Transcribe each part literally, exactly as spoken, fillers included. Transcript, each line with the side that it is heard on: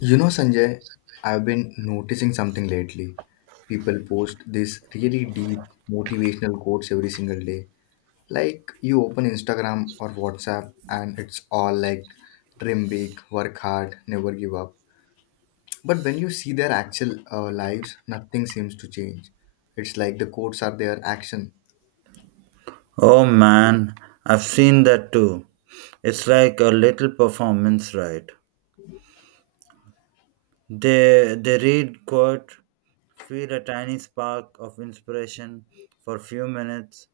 left: You know, Sanjay, I've been noticing something lately. People post these really deep motivational quotes every single day. Like you open Instagram or WhatsApp and it's all like dream big, work hard, never give up. But when you see their actual uh, lives, nothing seems to change. It's like the quotes are their action.
right: Oh man, I've seen that too. It's like a little performance, right? They they read quote, feel a tiny spark of inspiration for a few minutes,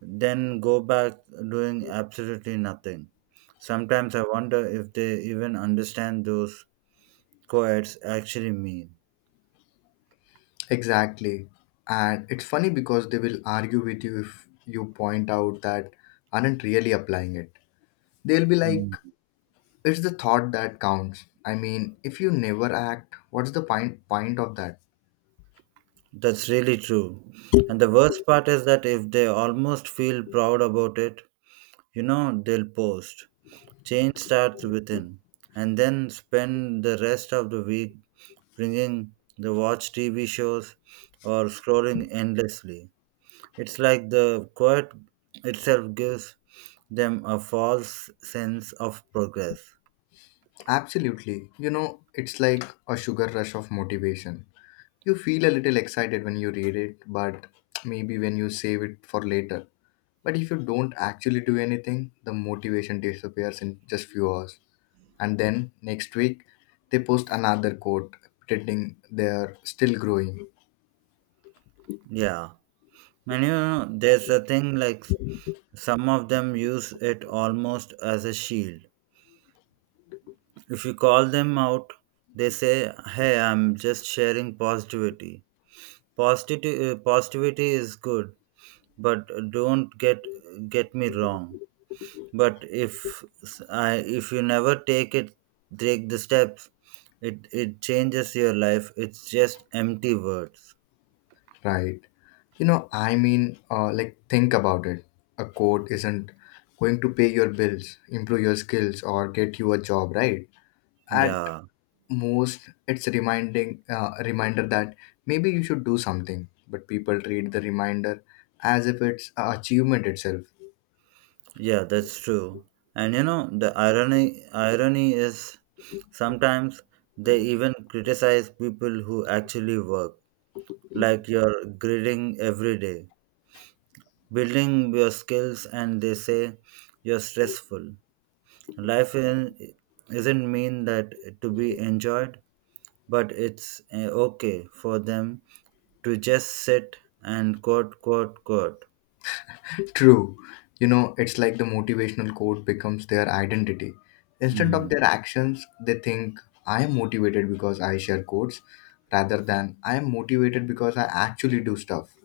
right: then go back doing absolutely nothing. Sometimes I wonder if they even understand those quotes actually mean.
left: Exactly. And it's funny because they will argue with you if you point out that aren't really applying it. They'll be
right: Hmm,
left: like, it's the thought that counts. I mean, if you never act, what's the point point of that?
right: that's really true. And the worst part is that if they almost feel proud about it, you know, they'll post. Change starts within, and then spend the rest of the week bringing the watch T V shows or scrolling endlessly. It's like the quiet itself gives them a false sense of progress.
left: Absolutely. You know, it's like a sugar rush of motivation. You feel a little excited when you read it, but maybe when you save it for later. But if you don't actually do anything, the motivation disappears in just few hours. And then next week, they post another quote pretending they're still growing.
right: Yeah, and you know, there's a thing like some of them use it almost as a shield. If you call them out, they say, "Hey, I'm just sharing positivity." Positivity, uh, positivity is good, but don't get get me wrong, but if s- I, if you never take it take the steps it it changes your life. It's just empty words.
left: Right. You know, I mean, uh, like, think about it. A court isn't going to pay your bills, improve your skills, or get you a job, right? At
right: Yeah,
left: most, it's a reminding uh, a reminder that maybe you should do something, but people treat the reminder as if it's a achievement itself.
right: yeah, that's true. And you know, the irony irony is sometimes they even criticize people who actually work, like you're grading every day, building your skills, and they say you're stressful. Life in, isn't mean that to be enjoyed, but it's uh, okay for them to just sit and quote, quote, quote.
left: True. You know, it's like the motivational quote becomes their identity. Instead of
right: Mm.
left: their actions, they think, I am motivated because I share quotes, rather than I am motivated because I actually do stuff.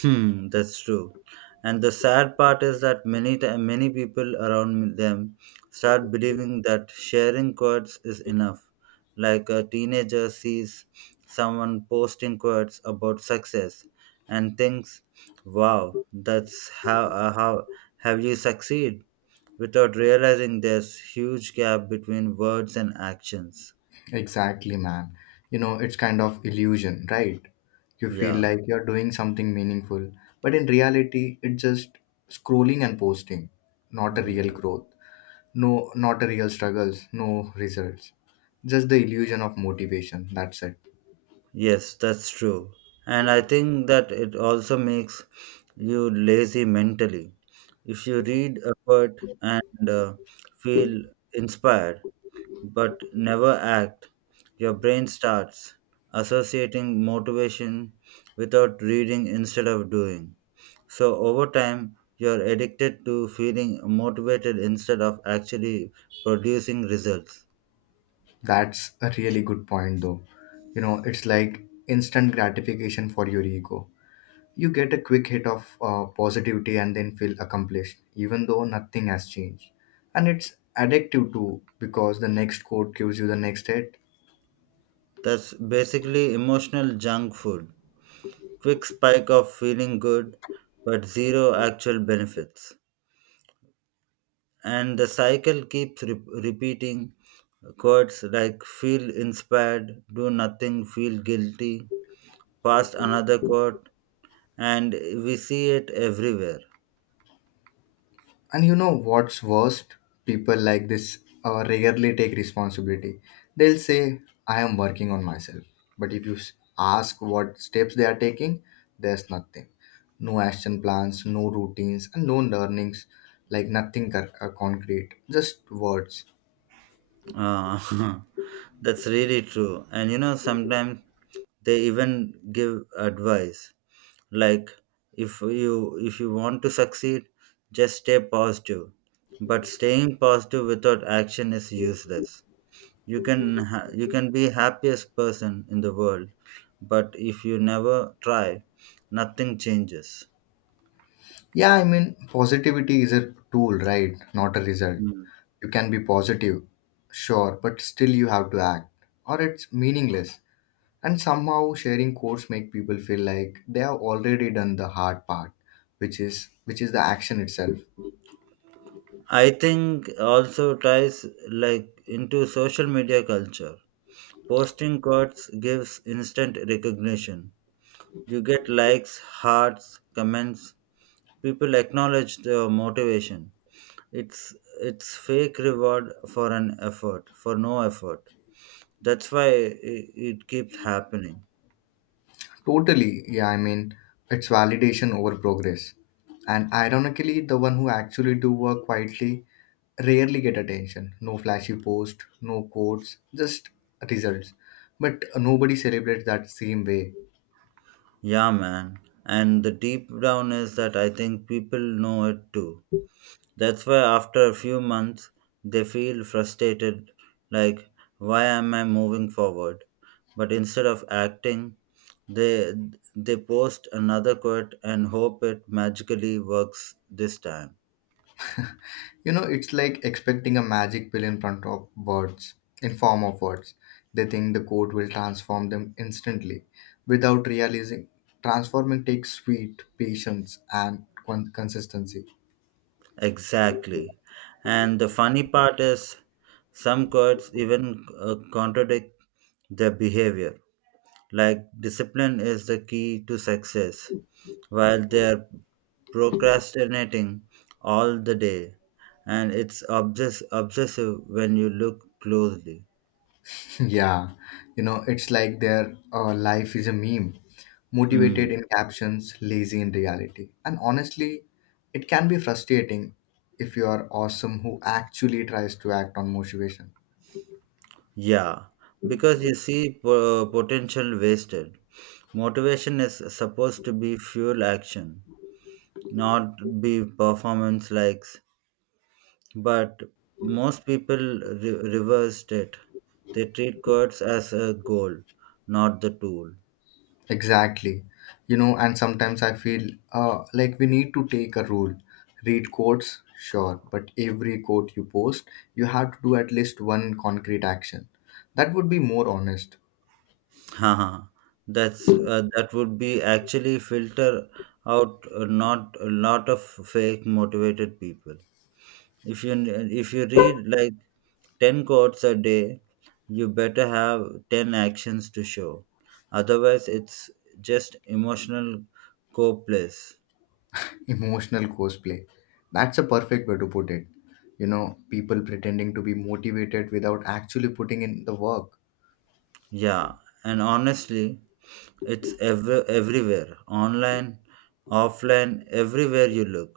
right: Hmm, that's true. And the sad part is that many ti- many people around them start believing that sharing quotes is enough. Like a teenager sees someone posting quotes about success and thinks, "Wow, that's how uh, how have you succeed?" without realizing there's huge gap between words and actions.
left: Exactly, man. You know, it's kind of illusion, right? You feel
right: Yeah.
left: like you're doing something meaningful, but in reality, it's just scrolling and posting, not a real
right: Mm.
left: growth. No, not a real struggles, no results. Just the illusion of motivation. That's it.
right: Yes, that's true. And I think that it also makes you lazy mentally. If you read a quote and uh, feel inspired but never act, your brain starts associating motivation without reading instead of doing. So over time, you're addicted to feeling motivated instead of actually producing results.
left: That's a really good point, though. You know, it's like instant gratification for your ego. You get a quick hit of uh, positivity and then feel accomplished, even though nothing has changed. And it's addictive too, because the next quote gives you the next hit.
right: That's basically emotional junk food. Quick spike of feeling good, but zero actual benefits. And the cycle keeps re- repeating quotes like feel inspired, do nothing, feel guilty, past another quote, and we see it everywhere.
left: And you know what's worst? People like this uh, rarely take responsibility. They'll say, I am working on myself. But if you s- ask what steps they are taking, there's nothing. No action plans, no routines, and no learnings, like nothing cur- uh, concrete, just words.
right: Uh, that's really true. And you know, sometimes they even give advice like, if you if you want to succeed, just stay positive. But staying positive without action is useless. You can ha- you can be happiest person in the world, but if you never try, nothing changes.
left: Yeah, I mean, positivity is a tool, right? Not a result.
right: Mm.
left: You can be positive, sure, but still you have to act, or it's meaningless. And somehow sharing quotes make people feel like they have already done the hard part, which is which is the action itself.
right: I think also ties like into social media culture. Posting quotes gives instant recognition. You get likes, hearts, comments. People acknowledge the motivation. It's it's fake reward for an effort, for no effort. That's why it, it keeps happening.
left: Totally, yeah, I mean it's validation over progress. And ironically, the one who actually do work quietly rarely get attention. No flashy post, no quotes, just results. But nobody celebrates that same way.
right: Yeah, man. And the deep down is that I think people know it too. That's why after a few months they feel frustrated, like why am I moving forward? But instead of acting, they they post another quote and hope it magically works this time.
left: You know, it's like expecting a magic pill in front of words, in form of words. They think the code will transform them instantly without realizing transforming takes sweet patience and con- consistency.
right: Exactly. And the funny part is some quotes even uh, contradict their behavior. Like discipline is the key to success, while their procrastinating all the day, and it's obsess- obsessive when you look closely.
left: Yeah, you know, it's like their uh, life is a meme, motivated
right: Hmm.
left: in captions, lazy in reality. And honestly, it can be frustrating if you are awesome who actually tries to act on motivation.
right: Yeah, because you see po- potential wasted. Motivation is supposed to be fuel action, not be performance likes. But most people re- reversed it. They treat quotes as a goal, not the tool.
left: Exactly. You know, and sometimes I feel uh, like we need to take a rule. Read quotes, sure, but every quote you post, you have to do at least one concrete action. That would be more honest.
right: Huh, huh. That's uh, that would be actually filter out a not a lot of fake motivated people. If you if you read like ten quotes a day, you better have ten actions to show. Otherwise, it's just emotional co-place.
left: Emotional cosplay. That's a perfect way to put it. You know, people pretending to be motivated without actually putting in the work.
right: Yeah, and honestly, it's ever everywhere, online, offline, everywhere you look.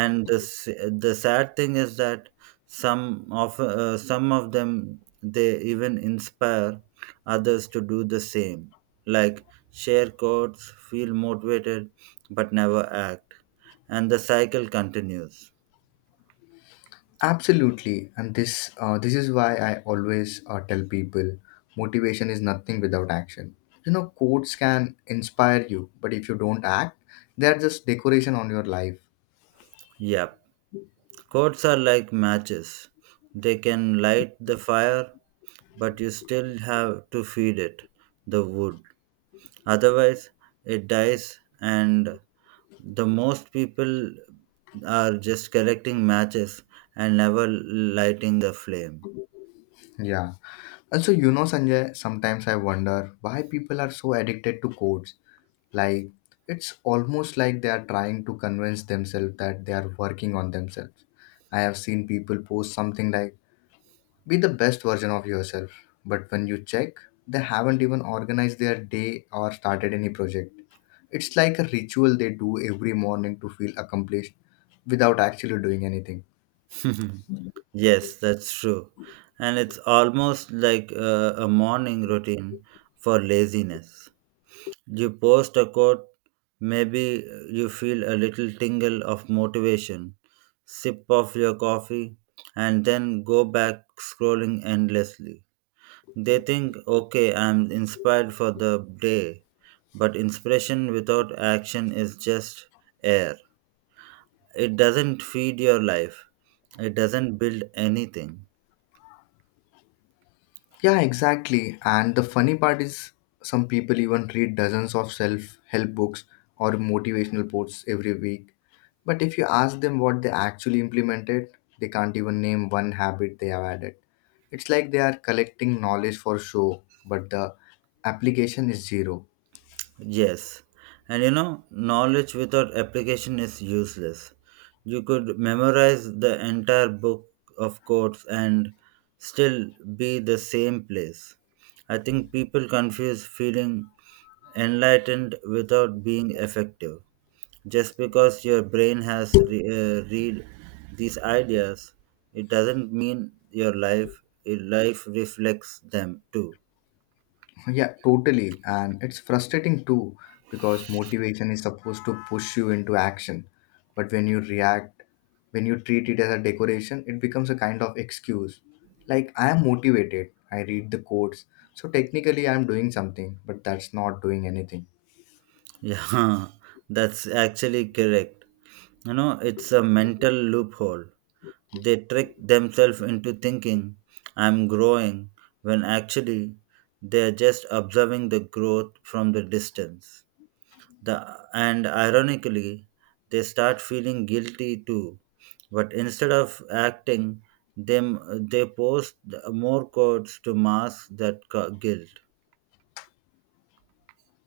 right: And the s- the sad thing is that some of uh, some of them they even inspire others to do the same, like share codes, feel motivated but never act, and the cycle continues.
left: Absolutely, and this uh, this is why I always uh, tell people motivation is nothing without action. You know, quotes can inspire you, but if you don't act, they are just decoration on your life.
right: Yep, codes are like matches. They can light the fire, but you still have to feed it the wood. Otherwise, it dies, and the most people are just collecting matches and never lighting the flame.
left: Yeah. Also, you know, Sanjay, sometimes I wonder why people are so addicted to quotes. Like, it's almost like they are trying to convince themselves that they are working on themselves. I have seen people post something like be the best version of yourself. But when you check, they haven't even organized their day or started any project. It's like a ritual they do every morning to feel accomplished without actually doing anything.
right: Yes, that's true. And it's almost like a, a morning routine for laziness. You post a quote, maybe you feel a little tingle of motivation, sip of your coffee, and then go back scrolling endlessly. They think, okay, I'm inspired for the day, but inspiration without action is just air. It doesn't feed your life, it doesn't build anything.
left: Yeah, exactly. And the funny part is, some people even read dozens of self help books or motivational quotes every week. But if you ask them what they actually implemented, they can't even name one habit they have added. It's like they are collecting knowledge for show, but the application is zero.
right: Yes. And you know, knowledge without application is useless. You could memorize the entire book of quotes and still be the same place. I think people confuse feeling enlightened without being effective. Just because your brain has re- uh, read these ideas, it doesn't mean your life your life reflects them too.
left: Yeah, totally. And it's frustrating too because motivation is supposed to push you into action. But when you react, when you treat it as a decoration, it becomes a kind of excuse. Like, I am motivated, I read the codes. So technically, I am doing something, but that's not doing anything.
right: Yeah, that's actually correct. You know, it's a mental loophole. They trick themselves into thinking I'm growing when actually they're just observing the growth from the distance. The, and ironically, they start feeling guilty too. But instead of acting, them they post more codes to mask that cu- guilt.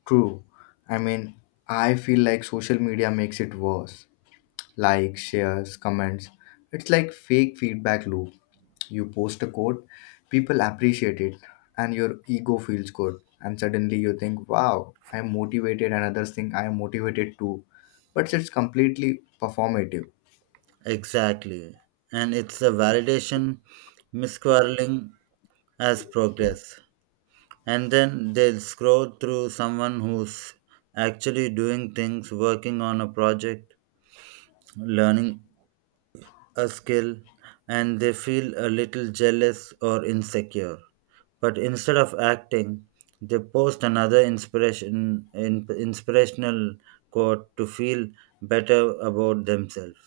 left: True. I mean, I feel like social media makes it worse. Likes, shares, comments. It's like fake feedback loop. You post a quote, people appreciate it, and your ego feels good. And suddenly you think, wow, I am motivated, and others think I am motivated too. But it's completely performative.
right: Exactly. And it's a validation misquarreling as progress. And then they'll scroll through someone who's actually doing things, working on a project, learning a skill, and they feel a little jealous or insecure. But instead of acting, they post another inspiration in, inspirational quote to feel better about themselves.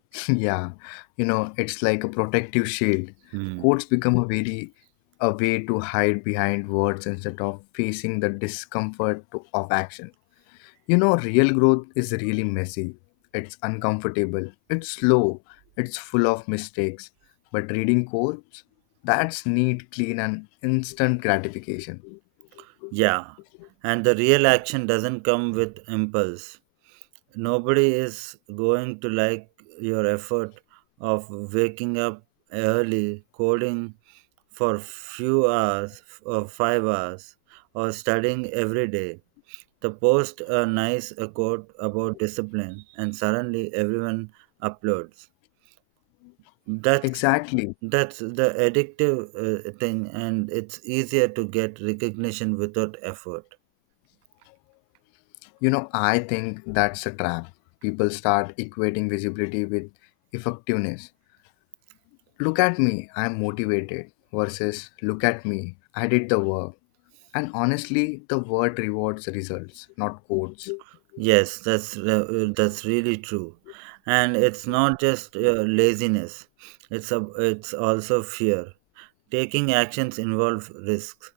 left: Yeah, you know, it's like a protective shield.
right: Hmm.
left: Quotes become a very a way to hide behind words instead of facing the discomfort to, of action. You know, real growth is really messy. It's uncomfortable. It's slow. It's full of mistakes. But reading quotes, that's neat, clean, and instant gratification.
right: Yeah, and the real action doesn't come with impulse. Nobody is going to like your effort of waking up early, coding for few hours or five hours or studying every day. The post a nice uh, quote about discipline, and suddenly everyone uploads. That's
left: Exactly.
right: that's the addictive uh, thing, and it's easier to get recognition without effort.
left: You know, I think that's a trap. People start equating visibility with effectiveness. Look at me, I'm motivated, versus look at me, I did the work. And honestly, the word rewards results, not quotes.
right: Yes, that's uh, that's really true, and it's not just uh, laziness. It's a, it's also fear. Taking actions involve risks.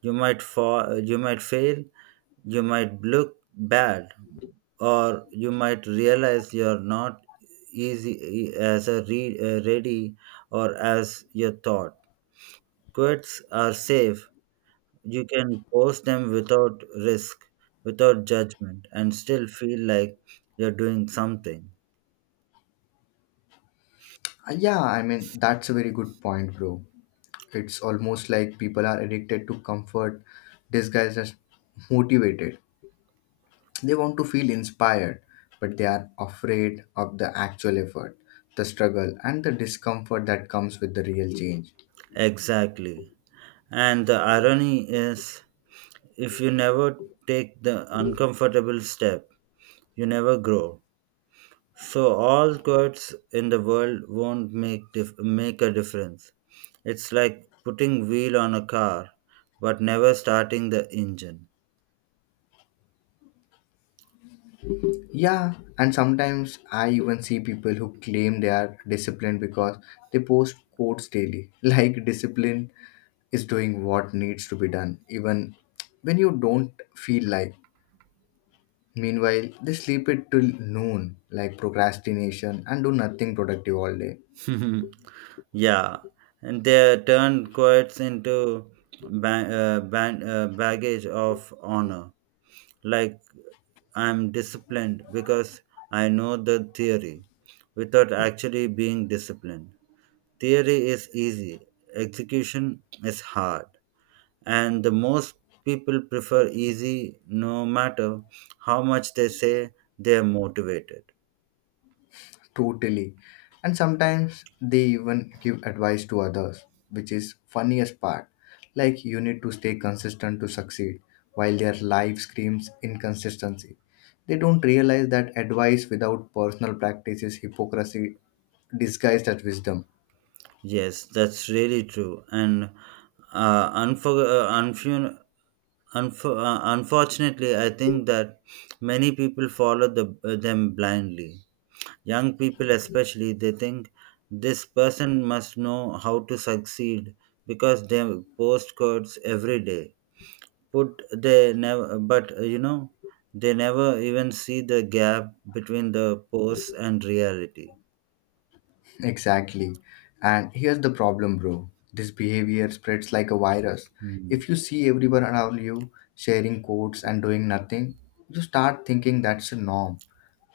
right: You might fall, you might fail, you might look bad, or you might realize you're not easy e, as a re- uh, ready or as you thought. Quits are safe. You can post them without risk, without judgment, and still feel like you're doing something.
left: Uh, Yeah, I mean, that's a very good point, bro. It's almost like people are addicted to comfort disguised as motivated. They want to feel inspired, but they are afraid of the actual effort, the struggle, and the discomfort that comes with the real change.
right: Exactly. And the irony is, if you never take the uncomfortable step, you never grow. So all quotes in the world won't make dif- make a difference. It's like putting wheel on a car, but never starting the engine.
left: Yeah, and sometimes I even see people who claim they are disciplined because they post quotes daily, like discipline is doing what needs to be done, even when you don't feel like. Meanwhile, they sleep it till noon, like procrastination, and do nothing productive all day.
right: Yeah, and they turn quotes into ba- uh, ban- uh, baggage of honor. Like I'm disciplined because I know the theory, without actually being disciplined. Theory is easy, execution is hard, and the most people prefer easy no matter how much they say they are motivated.
left: Totally. And sometimes they even give advice to others, which is funniest part. Like you need to stay consistent to succeed, while their life screams inconsistency. They don't realize that advice without personal practice is hypocrisy disguised as wisdom.
right: Yes, that's really true, and uh, unfor- uh, unfu- unfor- uh, unfortunately I think that many people follow the, uh, them blindly. Young people especially, they think this person must know how to succeed because they post codes every day, put they never but uh, you know, they never even see the gap between the post and reality.
left: Exactly. And here's the problem, bro. This behavior spreads like a virus.
right: Hmm.
left: If you see everyone around you sharing quotes and doing nothing, you start thinking that's a norm.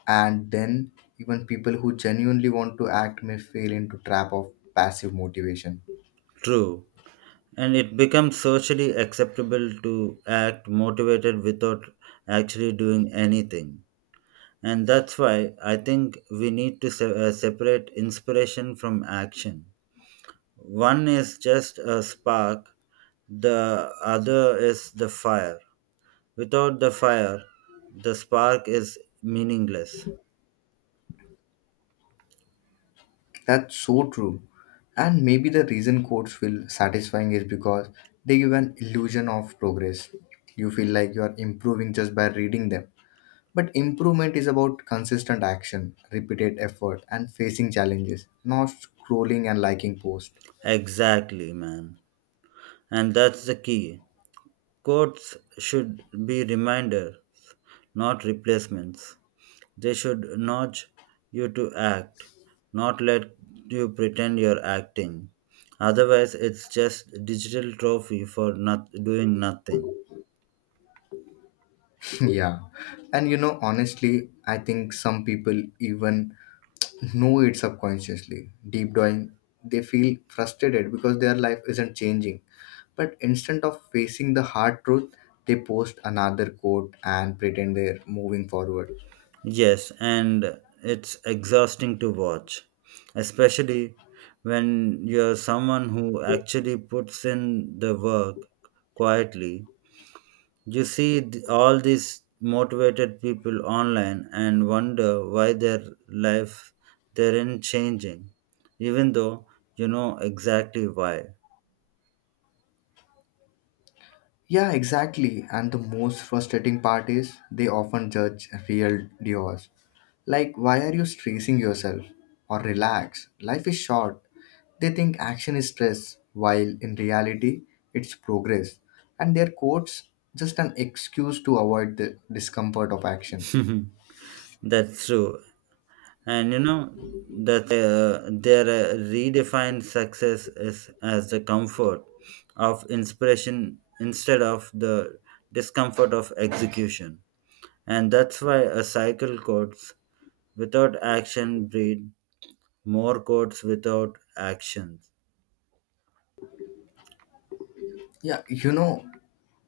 left: And then even people who genuinely want to act may fall into trap of passive motivation.
right: True, and it becomes socially acceptable to act motivated without actually doing anything. And that's why I think we need to se- uh, separate inspiration from action. One is just a spark, the other is the fire. Without the fire, the spark is meaningless.
left: That's so true. And maybe the reason quotes feel satisfying is because they give an illusion of progress. You feel like you are improving just by reading them. But improvement is about consistent action, repeated effort, and facing challenges, not scrolling and liking posts.
right: Exactly, man. And that's the key. Quotes should be reminders, not replacements. They should nudge you to act, not let you pretend you're acting. Otherwise, it's just digital trophy for not doing nothing.
left: Yeah. And you know, honestly, I think some people even know it subconsciously. Deep down, they feel frustrated because their life isn't changing. But instead of facing the hard truth, they post another quote and pretend they're moving forward.
right: Yes, and it's exhausting to watch, especially when you're someone who actually puts in the work quietly. You see th- all these motivated people online and wonder why their life they're changing, even though you know exactly why.
left: Yeah, exactly. And the most frustrating part is they often judge real duos. Like, why are you stressing yourself? Or relax. Life is short. They think action is stress, while in reality, it's progress. And their quotes just an excuse to avoid the discomfort of action.
right: That's true. And you know that uh, their uh, redefined success is as the comfort of inspiration instead of the discomfort of execution. And that's why a cycle codes without action breed more codes without actions.
left: Yeah, you know,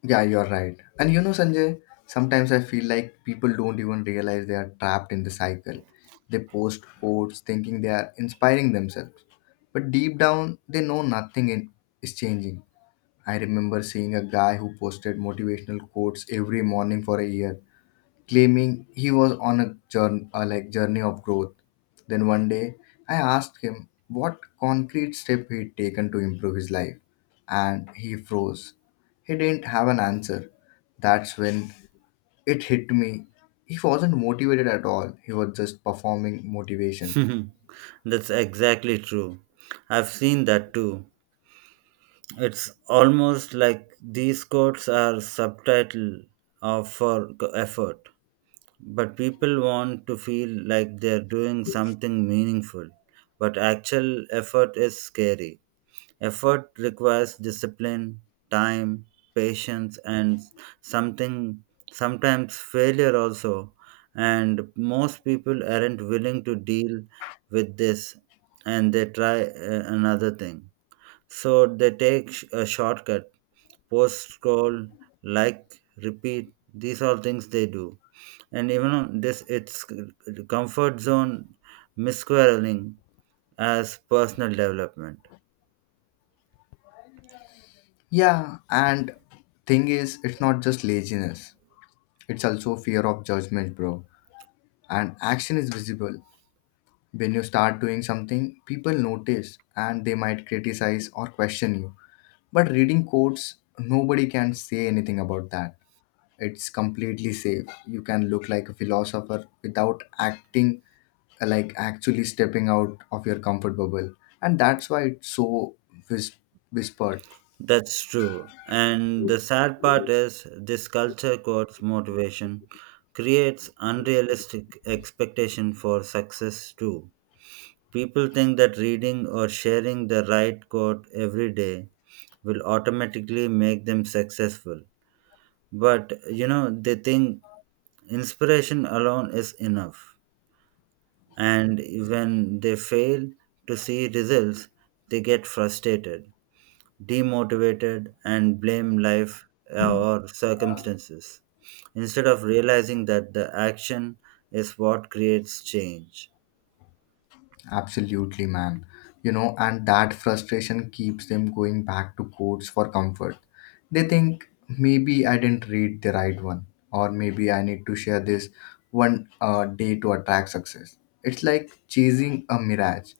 left: yeah, you're right. And you know, Sanjay, sometimes I feel like people don't even realize they are trapped in the cycle. They post quotes thinking they are inspiring themselves, but deep down, they know nothing in, is changing. I remember seeing a guy who posted motivational quotes every morning for a year, claiming he was on a journey, uh, like journey of growth. Then one day, I asked him what concrete step he'd taken to improve his life, and he froze. He didn't have an answer. That's when it hit me. He wasn't motivated at all. He was just performing motivation.
right: That's exactly true. I've seen that too. It's almost like these codes are subtitle of for c- effort, but people want to feel like they're doing something meaningful. But actual effort is scary. Effort requires discipline, time, patience, and something sometimes failure also. And most people aren't willing to deal with this, and they try uh, another thing. So they take sh- a shortcut, post scroll, like, repeat. These are things they do, and even on this, it's comfort zone, misquareling as personal development.
left: Yeah, and thing is, it's not just laziness. It's also fear of judgment, bro. And action is visible. When you start doing something, people notice and they might criticize or question you. But reading quotes, nobody can say anything about that. It's completely safe. You can look like a philosopher without acting like actually stepping out of your comfort bubble. And that's why it's so whis- whispered.
right: That's true. And the sad part is, this culture codes motivation, creates unrealistic expectation for success too. People think that reading or sharing the right quote every day will automatically make them successful. But you know, they think inspiration alone is enough. And when they fail to see results, they get frustrated, demotivated, and blame life uh, or circumstances instead of realizing that the action is what creates change.
left: Absolutely, man. You know, and that frustration keeps them going back to courts for comfort. They think maybe I didn't read the right one, or maybe I need to share this one uh, day to attract success. It's like chasing a mirage,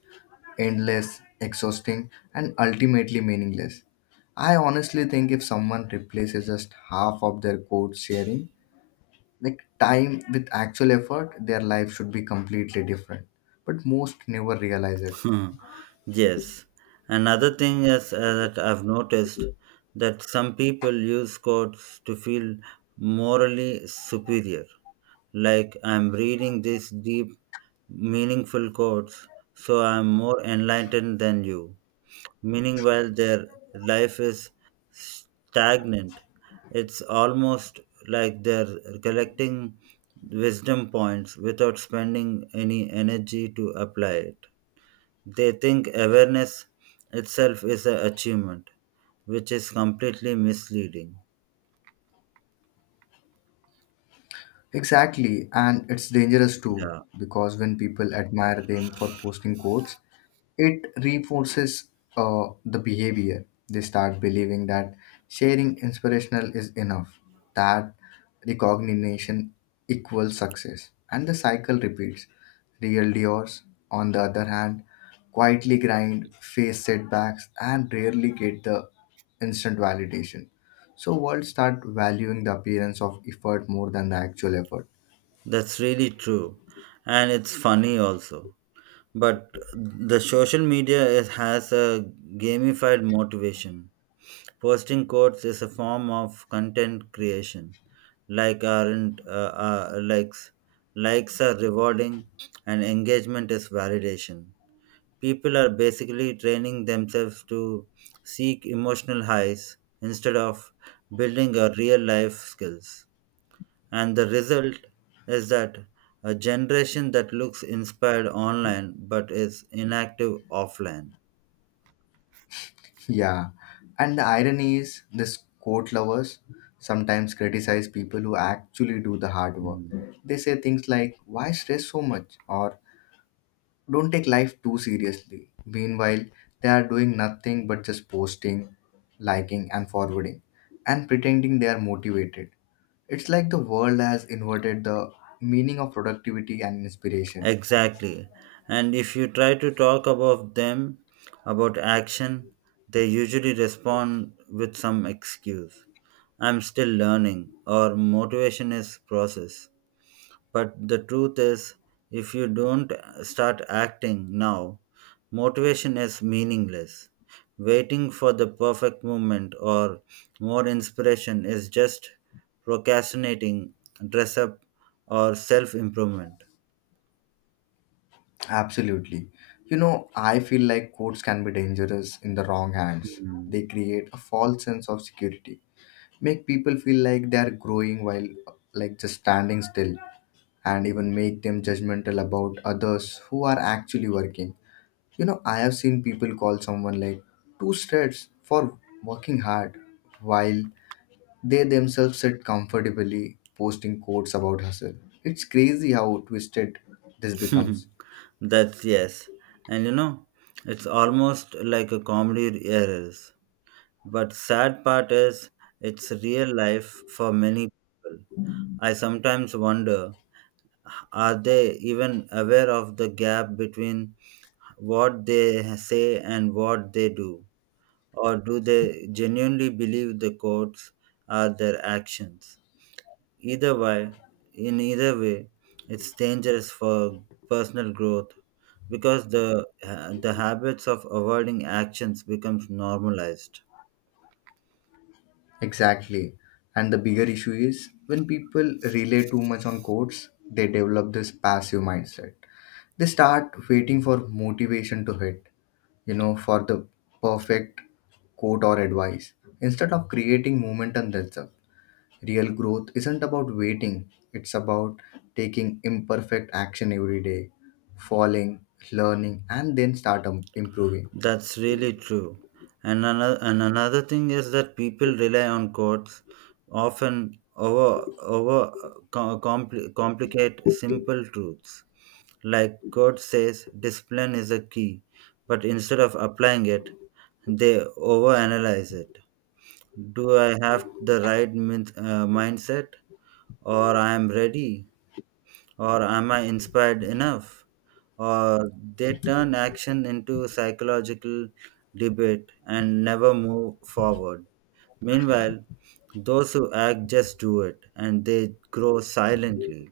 left: endless, exhausting, and ultimately meaningless. I honestly think if someone replaces just half of their code sharing like time with actual effort, their life should be completely different, but most never realize it.
right: Hmm. Yes. Another thing is uh, that I've noticed that some people use quotes to feel morally superior. Like I'm reading these deep, meaningful quotes, so I'm more enlightened than you. Meaning while their life is stagnant. It's almost like they're collecting wisdom points without spending any energy to apply it. They think awareness itself is an achievement, which is completely misleading.
left: Exactly, and it's dangerous too
right: Yeah,
left: because when people admire them for posting quotes, it reinforces uh, the behavior. They start believing that sharing inspirational is enough, that recognition equals success, and the cycle repeats. Real Diors, on the other hand, quietly grind, face setbacks, and rarely get the instant validation. So world start valuing the appearance of effort more than the actual effort.
right: that's really true. And it's funny also. But the social media is, has a gamified motivation. Posting quotes is a form of content creation. Like aren't uh, uh, likes. Likes are rewarding, and engagement is validation. People are basically training themselves to seek emotional highs instead of building a real life skills. And the result is that a generation that looks inspired online but is inactive offline.
left: Yeah. And the irony is this quote lovers sometimes criticize people who actually do the hard work. They say things like why stress so much or don't take life too seriously. Meanwhile, they are doing nothing but just posting, liking and forwarding and pretending they are motivated. It's like the world has inverted the meaning of productivity and inspiration.
right: Exactly. And if you try to talk about them, about action, they usually respond with some excuse. I'm still learning, or motivation is process. But the truth is, if you don't start acting now, motivation is meaningless. Waiting for the perfect moment or more inspiration is just procrastinating, dress up, or self improvement.
left: Absolutely. You know, I feel like courts can be dangerous in the wrong hands. They create a false sense of security, make people feel like they are growing while like just standing still, and even make them judgmental about others who are actually working. You know, I have seen people call someone like two straights for working hard while they themselves sit comfortably posting quotes about hustle. It's crazy how twisted this becomes.
right: That's yes. And you know, it's almost like a comedy errors. But sad part is it's real life for many people. I sometimes wonder, are they even aware of the gap between what they say and what they do? Or do they genuinely believe the quotes are their actions? Either way, in either way, it's dangerous for personal growth because the the habits of avoiding actions becomes normalized.
left: Exactly. And the bigger issue is when people rely too much on quotes, they develop this passive mindset. They start waiting for motivation to hit, you know, for the perfect quote or advice instead of creating momentum themselves. Real growth isn't about waiting, it's about taking imperfect action every day, falling, learning, and then start um, improving.
right: That's really true, and another, and another thing is that people rely on courts often over over uh, co- compli complicate simple truths. Like court says discipline is a key, but instead of applying it, they overanalyze it. Do I have the right min- uh, mindset, or I am ready, or am I inspired enough? Uh, they turn action into psychological debate and never move forward. Meanwhile, those who act just do it and they grow silently.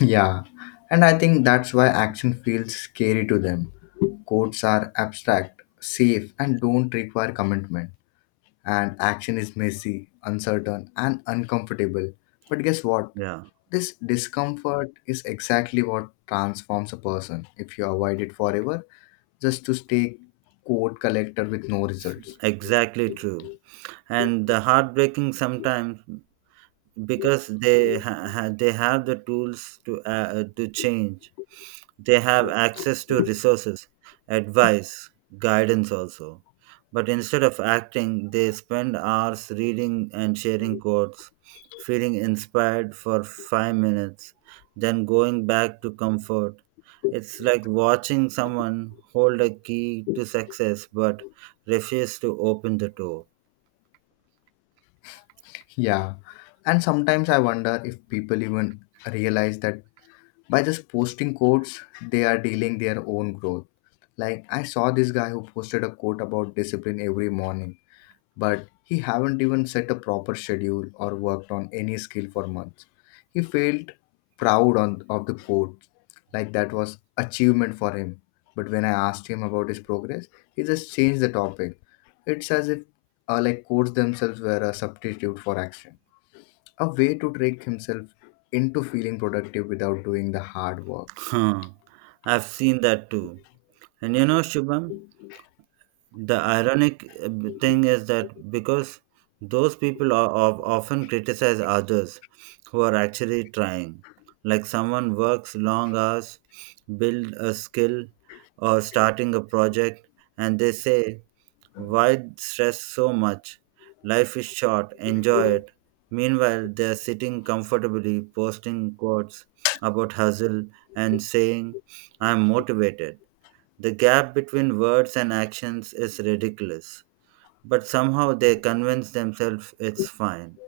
left: Yeah, and I think that's why action feels scary to them. Codes are abstract, safe, and don't require commitment. And action is messy, uncertain, and uncomfortable. But guess what?
right: Yeah,
left: This discomfort is exactly what transforms a person. If you avoid it forever just to stay code collector with no results.
right: exactly true. And the heartbreaking sometimes because they ha- ha- they have the tools to uh, to change. They have access to resources, advice, guidance also. But instead of acting, they spend hours reading and sharing quotes, feeling inspired for five minutes, then going back to comfort. It's like watching someone hold a key to success but refuse to open the door.
left: Yeah, and sometimes I wonder if people even realize that by just posting quotes they are dealing their own growth. Like I saw this guy who posted a quote about discipline every morning, but he haven't even set a proper schedule or worked on any skill for months. He felt proud on of the quote, like that was achievement for him. But when I asked him about his progress, he just changed the topic. It's as if uh, like quotes themselves were a substitute for action, a way to trick himself into feeling productive without doing the hard work.
right: Huh. I've seen that too. And you know, Shubham, the ironic uh, thing is that because those people are, of often criticize others who are actually trying, like someone works long hours, build a skill, or starting a project, and they say, "Why stress so much? Life is short. Enjoy it." Meanwhile, they are sitting comfortably, posting quotes about hustle and saying, "I am motivated." The gap between words and actions is ridiculous, but somehow they convince themselves it's fine.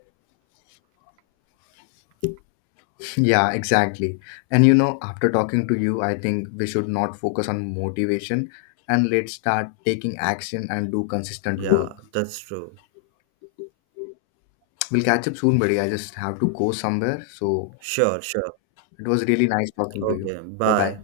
left: Yeah, exactly. And you know, after talking to you, I think we should not focus on motivation and let's start taking action and do consistent work.
right: Yeah, that's true.
left: We'll catch up soon, buddy. I just have to go somewhere. So
right: Sure, sure.
left: it was really nice talking to you.
right: Okay,
left: Bye bye.
right: bye.